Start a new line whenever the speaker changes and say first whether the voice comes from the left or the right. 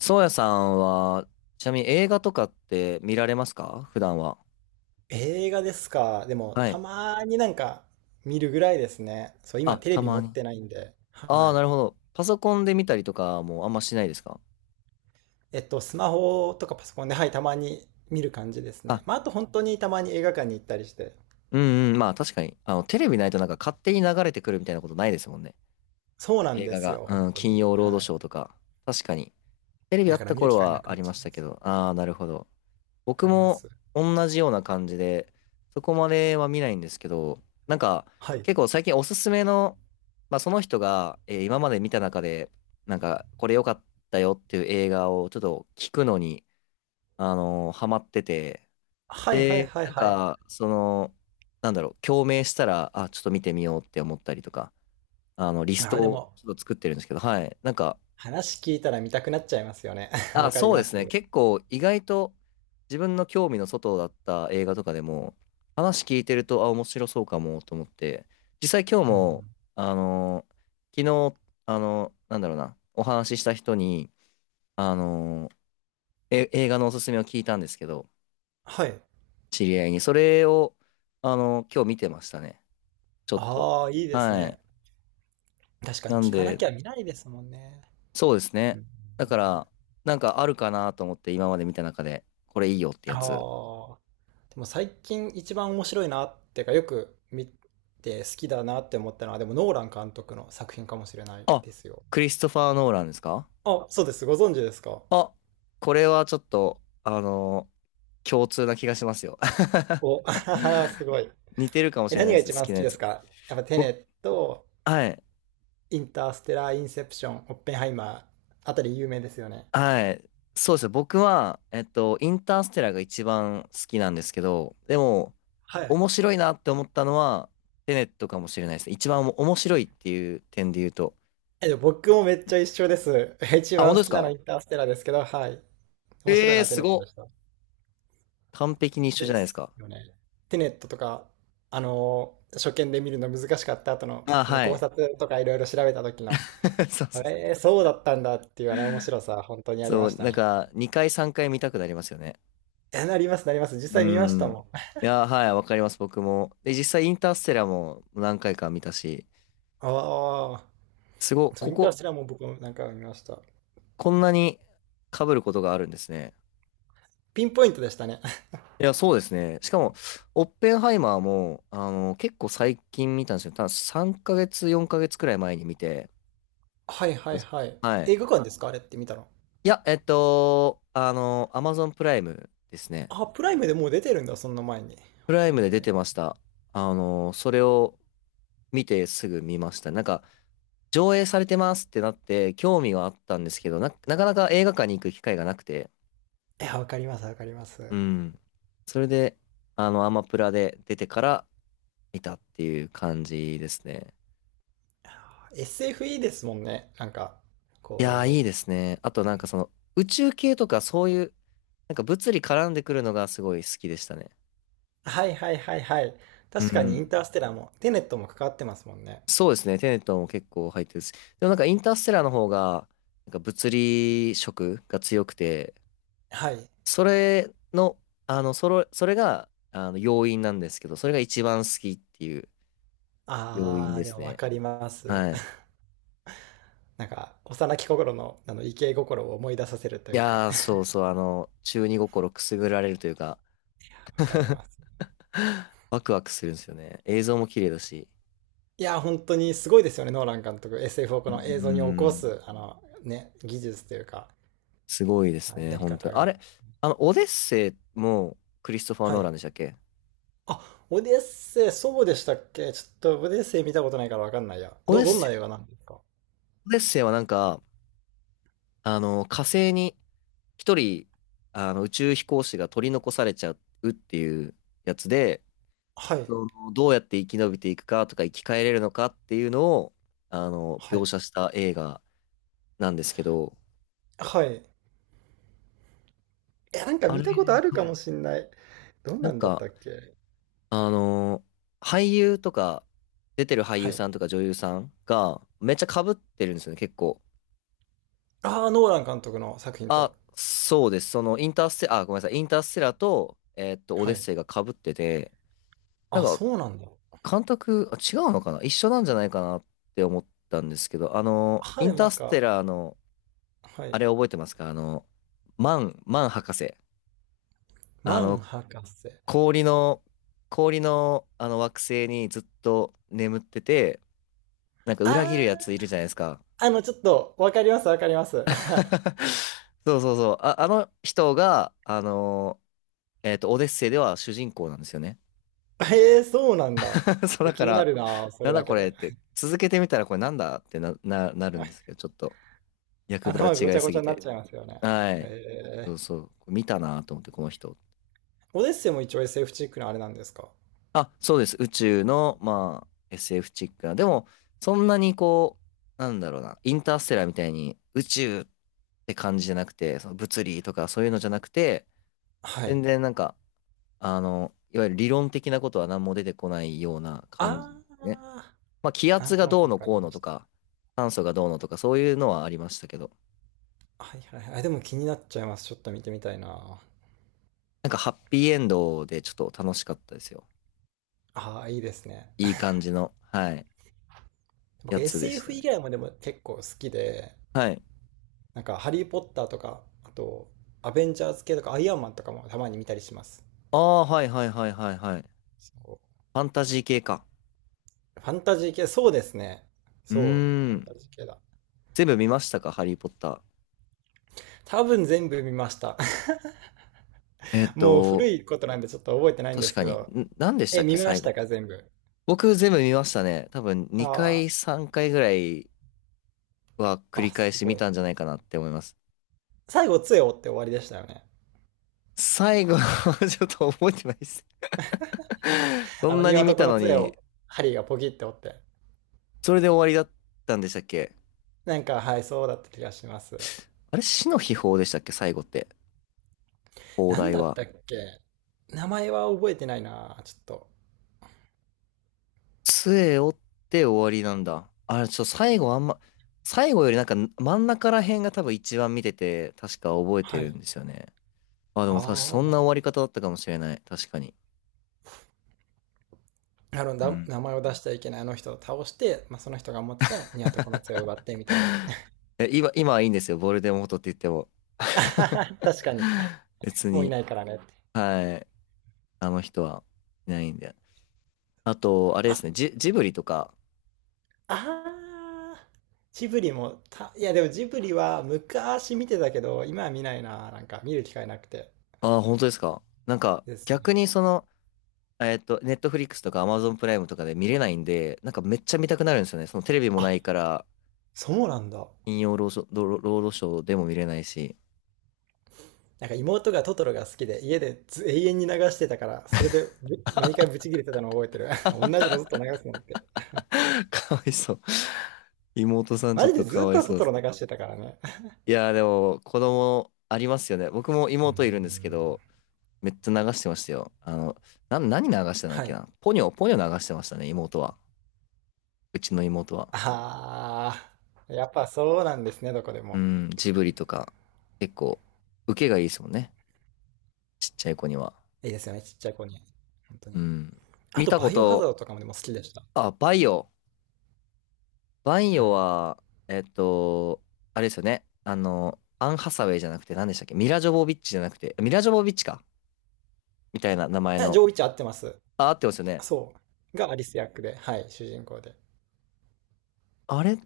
left: そうやさんは、ちなみに映画とかって見られますか、普段は。
right: 映画ですか。でも、
left: は
right: た
left: い。
right: まになんか見るぐらいですね。そう、
left: あ、
right: 今テレ
left: た
right: ビ
left: ま
right: 持っ
left: に。
right: てないんで。
left: あ
right: は
left: あ、な
right: い。
left: るほど。パソコンで見たりとかもあんましないですか？
right: スマホとかパソコンで、はい、たまに見る感じです
left: あ、
right: ね。まあ、あと本当にたまに映画館に行ったりして。
left: うんうん。まあ確かに。あの、テレビないとなんか勝手に流れてくるみたいなことないですもんね。
right: そうなん
left: 映
right: で
left: 画
right: す
left: が。
right: よ、本
left: うん、
right: 当
left: 金
right: に。
left: 曜ロード
right: は
left: シ
right: い。
left: ョーとか。確かに。テレビあ
right: だ
left: っ
right: から
left: た
right: 見る
left: 頃
right: 機会な
left: は
right: く
left: あ
right: なっ
left: りま
right: ちゃ
left: し
right: うん
left: た
right: で
left: け
right: すよ。
left: ど。ああ、なるほど。
right: わ
left: 僕
right: かりま
left: も
right: す。
left: 同じような感じで、そこまでは見ないんですけど、なんか
right: はい。
left: 結構最近おすすめの、まあ、その人が、今まで見た中で、なんかこれ良かったよっていう映画をちょっと聞くのに、ハマってて、
right: はいはい
left: で、
right: はい
left: なん
right: はい。
left: かその、なんだろう、共鳴したら、あ、ちょっと見てみようって思ったりとか、あの、リス
right: ああ、で
left: トを
right: も、
left: ちょっと作ってるんですけど、はい。なんか、
right: 話聞いたら見たくなっちゃいますよね。わ
left: あ、
right: かり
left: そうで
right: ま
left: す
right: す。
left: ね。結構意外と自分の興味の外だった映画とかでも話聞いてると、あ、面白そうかもと思って、実際今日
right: うん。
left: も、あのー昨日、なんだろうな、お話しした人に、あのーえ、映画のおすすめを聞いたんですけど、
right: はい。
left: 知り合いに。それを、今日見てましたね。ちょっと。
right: ああ、いいです
left: は
right: ね。
left: い。
right: 確か
left: な
right: に
left: ん
right: 聞かな
left: で、
right: きゃ見ないですもんね。
left: そうです
right: う
left: ね。
right: ん。
left: だから、なんかあるかなと思って今まで見た中で、これいいよって
right: あ
left: やつ。
right: あ。でも最近一番面白いなっていうか、よく見て好きだなって思ったのは、でもノーラン監督の作品かもしれない
left: あ、
right: ですよ。
left: クリストファー・ノーランですか？
right: あ、そうです。ご存知ですか？
left: あ、これはちょっと、共通な気がしますよ。
right: お、あははす ごい。
left: 似てるかも
right: え、
left: しれな
right: 何
left: いで
right: が
left: す、
right: 一
left: 好
right: 番
left: き
right: 好
left: な
right: き
left: や
right: です
left: つ。
right: か？やっぱテネ
left: 僕、
right: ット、
left: はい、
right: インターステラー、インセプション、オッペンハイマーあたり有名ですよね。
left: はい。そうですね。僕は、えっと、インターステラーが一番好きなんですけど、でも、
right: はい。
left: 面白いなって思ったのは、テネットかもしれないですね。一番面白いっていう点で言うと。
right: え、でも僕もめっちゃ一緒です。一
left: あ、本
right: 番
left: 当
right: 好
left: です
right: きなのイ
left: か？
right: ンターステラーですけど、はい。面白い
left: ええー、
right: な、テ
left: す
right: ネット
left: ご
right: でし
left: っ。
right: た。
left: 完璧に一緒じゃ
right: で
left: ないです
right: す
left: か。
right: よね。テネットとか、初見で見るの難しかった後の、
left: あ、
right: この
left: は
right: 考
left: い。
right: 察とかいろいろ調べた時の、
left: そうそうそう。
right: そうだったんだっていうあの面白さ、本当にあり
left: そ
right: ま
left: う、
right: した
left: なん
right: ね。
left: か、2回3回見たくなりますよね。
right: え、なります、なります。実
left: う
right: 際見ました
left: ん。
right: もん。
left: いやー、はい、わかります、僕も。で、実際、インターステラーも何回か見たし、
right: ああ、
left: すごい、
right: そう、
left: こ
right: インター
left: こ、
right: ステラーも僕もなんか見ました。
left: こんなに被ることがあるんですね。
right: ピンポイントでしたね。
left: いや、そうですね。しかも、オッペンハイマーも、あの、結構最近見たんですよ。多分3ヶ月、4ヶ月くらい前に見て。
right: はいはいはい。
left: はい。
right: 映画館ですか？あれって見たの。
left: いや、えっと、あの、アマゾンプライムですね。
right: あ、プライムでもう出てるんだ、そんな前に。
left: プライムで出
right: え
left: てました。あの、それを見てすぐ見ました。なんか、上映されてますってなって、興味はあったんですけど、なかなか映画館に行く機会がなくて、
right: ー、いやわかります、わかります。
left: うん。それで、あの、アマプラで出てから見たっていう感じですね。
right: SF いいですもんね。なんか、
left: いやー、いい
right: こ
left: で
right: う、
left: すね。あとなんかその、宇宙系とかそういう、なんか物理絡んでくるのがすごい好きでしたね。
right: はいはいはいはい。
left: う
right: 確かにイン
left: ん。
right: ターステラーも、テネットも関わってますもんね。
left: そうですね。テネットも結構入ってるし。でもなんかインターステラーの方が、なんか物理色が強くて、
right: はい。
left: それの、あの、それが、あの、要因なんですけど、それが一番好きっていう要因
right: あー、
left: で
right: で
left: す
right: もわ
left: ね。
right: かります。
left: はい。
right: なんか、幼き心の、あの、イケイ心を思い出させると
left: い
right: いうか、
left: やー、そ うそう、あの、中二心くすぐられるというか、
right: わかります。
left: ワクワクするんですよね。映像も綺麗だし。
right: いやー、本当にすごいですよね、ノーラン監督。SF をこ
left: うー
right: の映像に起こ
left: ん、
right: す、あの、ね、技術というか、
left: すごいです
right: はい、
left: ね、
right: やり
left: 本当
right: 方
left: に。あ
right: が。
left: れ、あの、オデッセイもクリストファー・
right: は
left: ノーラ
right: い。
left: ンでしたっけ？
right: あ、オデッセイ、そうでしたっけ？ちょっとオデッセイ見たことないからわかんないや。
left: オデッ
right: どん
left: セ
right: な映画
left: イ、
right: なんですか？
left: オデッセイはなんか、あの、火星に一人、あの、宇宙飛行士が取り残されちゃうっていうやつで、
right: はい。
left: その、どうやって生き延びていくかとか生き返れるのかっていうのを、あの、
right: は
left: 描
right: い。
left: 写した映画なんですけど、
right: はい。え、なんか
left: あ
right: 見
left: れ、は
right: たことあるか
left: い。
right: もしんない。どん
left: なん
right: なんだっ
left: か、
right: たっけ？
left: あの、俳優とか、出てる俳
right: は
left: 優さ
right: い。
left: んとか女優さんが、めっちゃ被ってるんですよね、結構。
right: ああ、ノーラン監督の作品と。
left: あ、そうです。その、インターステ、あ、ごめんなさい、インターステラと、えーっと、オ
right: は
left: デッ
right: い。
left: セイが被ってて、なん
right: あ、
left: か、
right: そうなんだ。
left: 監督、あ、違うのかな、一緒なんじゃないかなって思ったんですけど、あの、
right: ああ、
left: イ
right: で
left: ン
right: も
left: タ
right: な
left: ー
right: ん
left: ステ
right: か、
left: ラーの、
right: は
left: あ
right: い。
left: れ覚えてますか？あの、マン博士。あ
right: マン
left: の、
right: 博士。
left: 氷の、氷の、あの惑星にずっと眠ってて、なんか裏切る
right: あ
left: やついるじゃないですか。
right: あ、あの、ちょっと、わかります、わかります。
left: そうそうそう。あ、あの人が、あの、えっと、オデッセイでは主人公なんですよね。
right: ええー、そうなんだ。ちょっ
left: そう、
right: と
left: だか
right: 気にな
left: ら、
right: るな、そ
left: な
right: れ
left: んだ
right: だ
left: こ
right: け
left: れっ
right: で。
left: て、続けてみたらこれなんだってな、なるんです けど、ちょっと役柄
right: 頭がご
left: 違
right: ち
left: い
right: ゃご
left: す
right: ちゃ
left: ぎ
right: になっち
left: て。
right: ゃいますよね。
left: はい。
right: え
left: そ
right: え
left: う
right: ー。
left: そう。見たなと思って、この人。
right: オデッセイも一応 SF チックのあれなんですか？
left: あ、そうです。宇宙の、まあ、SF チックな。でも、そんなにこう、なんだろうな、インターステラーみたいに宇宙って感じじゃなくて、その物理とかそういうのじゃなくて、
right: はい。
left: 全然なんか、あの、いわゆる理論的なことは何も出てこないような感じですね。
right: あ
left: まあ、気
right: あ、な
left: 圧
right: んと
left: が
right: な
left: どう
right: くわ
left: の
right: かり
left: こうの
right: まし
left: と
right: た。
left: か、酸素がどうのとか、そういうのはありましたけど、
right: はいはいはい。でも気になっちゃいます。ちょっと見てみたいな。
left: なんかハッピーエンドでちょっと楽しかったですよ。
right: ああ、いいですね。
left: いい 感じの、はい、
right: 僕
left: やつでした
right: SF 以
left: ね。
right: 外もでも結構好きで、
left: はい。
right: なんかハリー・ポッターとか、あとアベンジャーズ系とかアイアンマンとかもたまに見たりします。
left: ああ、はいはいはいはいはい。フ
right: そ
left: ァンタジー系か。
right: うファンタジー系、そうですね。
left: う
right: そう、フ
left: ー
right: ァン
left: ん。
right: タジー系だ。
left: 全部見ましたか、ハリー・ポッタ
right: 多分全部見ました。
left: ー。えー っ
right: もう古
left: と、
right: いことなんでちょっと覚えてないんで
left: 確
right: す
left: か
right: け
left: に。
right: ど。
left: ん、何でした
right: え、
left: っけ、
right: 見ま
left: 最
right: した
left: 後。
right: か、全部。
left: 僕全部見ましたね。多分2
right: あ
left: 回、3回ぐらいは繰
right: あ、あ、
left: り返
right: す
left: し見
right: ごい。
left: たんじゃないかなって思います。
right: 最後、杖を折って終わりでしたよね。
left: 最後 ちょっと覚えてないです。そ
right: あ
left: ん
right: の、
left: なに
right: 庭
left: 見
right: 床
left: た
right: の
left: の
right: 杖を、
left: に、
right: ハリーがポキって折って。
left: それで終わりだったんでしたっけ？
right: なんか、はい、そうだった気がします。
left: あれ、死の秘宝でしたっけ、最後って。放
right: なん
left: 題
right: だっ
left: は。
right: たっけ？名前は覚えてないな、ちょっと。
left: 杖折って終わりなんだ。あれ、ちょ、最後あんま、最後よりなんか真ん中ら辺が多分一番見てて、確か覚えて
right: は
left: るん
right: い。
left: ですよね。あ、でも確か
right: ああ、
left: そん
right: ま
left: な終
right: あ
left: わり方だったかもしれない。確かに。
right: なるほ
left: う
right: ど。
left: ん。
right: 名前を出しちゃいけないあの人を倒して、まあ、その人が持ってたニワトコの 杖を奪ってみたいな。
left: え、今はいいんですよ。ボルデモートって言っても。
right: 確かに。
left: 別
right: もうい
left: に。
right: ないからねって。
left: はい。あの人はいないんで。あと、あれで
right: あ、
left: すね。ジブリとか。
right: ああ、ジブリもた、いやでもジブリは昔見てたけど、今は見ないな。なんか見る機会なくて
left: ああ、本当ですか。なんか、
right: ですね。
left: 逆にその、えっと、ネットフリックスとかアマゾンプライムとかで見れないんで、なんかめっちゃ見たくなるんですよね。そのテレビもな
right: あ、
left: いから、
right: そうなんだ。
left: 金曜ロードショー、ロロードショーでも見れないし、
right: なんか妹がトトロが好きで家でず永遠に流してたからそれで毎回ブチ切れてたのを覚えてる 同じのずっと流すのって、
left: かわいそう。妹さんち
right: マ
left: ょっ
right: ジで
left: とか
right: ずっ
left: わい
right: と
left: そ
right: ト
left: うで
right: ト
left: す。
right: ロ流してたからね。
left: いやーでも、子供ありますよね。僕も
right: うー
left: 妹いるんですけ
right: ん。
left: ど、めっちゃ流してましたよ。あの、何流してたんだっ
right: は
left: け
right: い。
left: な。ポニョ流してましたね、妹は。うちの妹は。
right: ああ、やっぱそうなんですね、どこで
left: う
right: も。
left: ん、ジブリとか、結構、受けがいいですもんね。ちっちゃい子には。
right: いいですよねちっちゃい子に、本当
left: う
right: に。
left: ん。
right: あ
left: 見
right: と
left: たこ
right: バイオハザー
left: と、
right: ドとかもでも好きでした。
left: あ、バイオ。バイ
right: は
left: オ
right: い。
left: は、えっと、あれですよね。あの、アン・ハサウェイじゃなくて、何でしたっけ、ミラ・ジョボビッチじゃなくて、ミラ・ジョボビッチか、みたいな名前
right: えジョー・
left: の。
right: ウィッチ合ってます？
left: あ、合ってますよね。
right: そうが、アリス役で、はい、主人公で
left: あれ、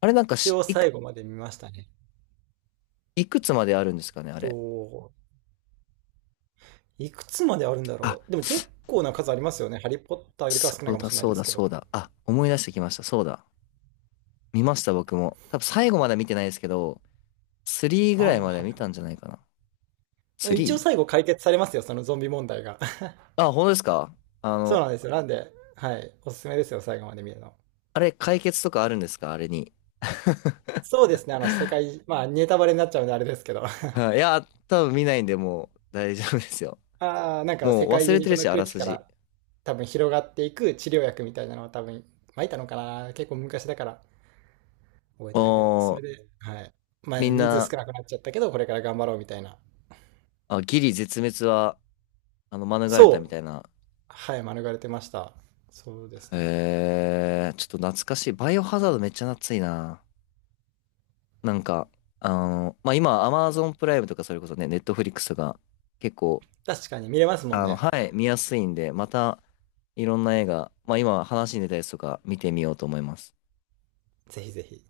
left: あれなんか、
right: 一
left: し、
right: 応
left: いく、
right: 最後まで見ましたね。
left: いくつまであるんですかね、あれ。
right: と、いくつまであるんだ
left: あ、
right: ろう。でも結構な数ありますよね。ハリー・ポッターよりかは
left: そ
right: 少ない
left: う
right: かも
left: だ、
right: しれない
left: そう
right: です
left: だ、
right: けど。
left: そうだ。あ、思い出してきました。そうだ。見ました、僕も。多分最後まで見てないですけど、3ぐ
right: あ
left: ら
right: あ、
left: いまで
right: は
left: 見
right: い
left: たんじゃないかな。
right: は
left: 3?
right: い。一応最後解決されますよ、そのゾンビ問題が。
left: あ、本当ですか？あ
right: そう
left: の、
right: なんですよ。なんで、はい。おすすめですよ、最後まで見るの。
left: あれ、解決とかあるんですかあれに。
right: そうですね、あの、世界、まあ、ネタバレになっちゃうんであれですけど。
left: はい、いや、多分見ないんで、もう大丈夫ですよ。
right: ああ、なんか
left: も
right: 世
left: う
right: 界
left: 忘
right: 中
left: れ
right: に
left: て
right: こ
left: る
right: の
left: し、あ
right: 空
left: ら
right: 気
left: す
right: か
left: じ。
right: ら多分広がっていく治療薬みたいなのを多分撒いたのかな。結構昔だから覚えてないけど。そ
left: も
right: れ
left: う、
right: で、はい。まあ、
left: みん
right: 人数
left: な、
right: 少なくなっちゃったけど、これから頑張ろうみたいな。
left: あ、ギリ絶滅は、あの、免れた
right: そ
left: み
right: う。
left: たいな。
right: はい、免れてました。そうですね。
left: へえー、ちょっと懐かしい。バイオハザードめっちゃ懐いな。なんか、あの、まあ、今、アマゾンプライムとかそれこそね、ネットフリックスとか、結構、
right: 確かに見れますもん
left: あの、
right: ね。
left: はい、見やすいんで、また、いろんな映画、まあ、今話に出たやつとか見てみようと思います。
right: ぜひぜひ。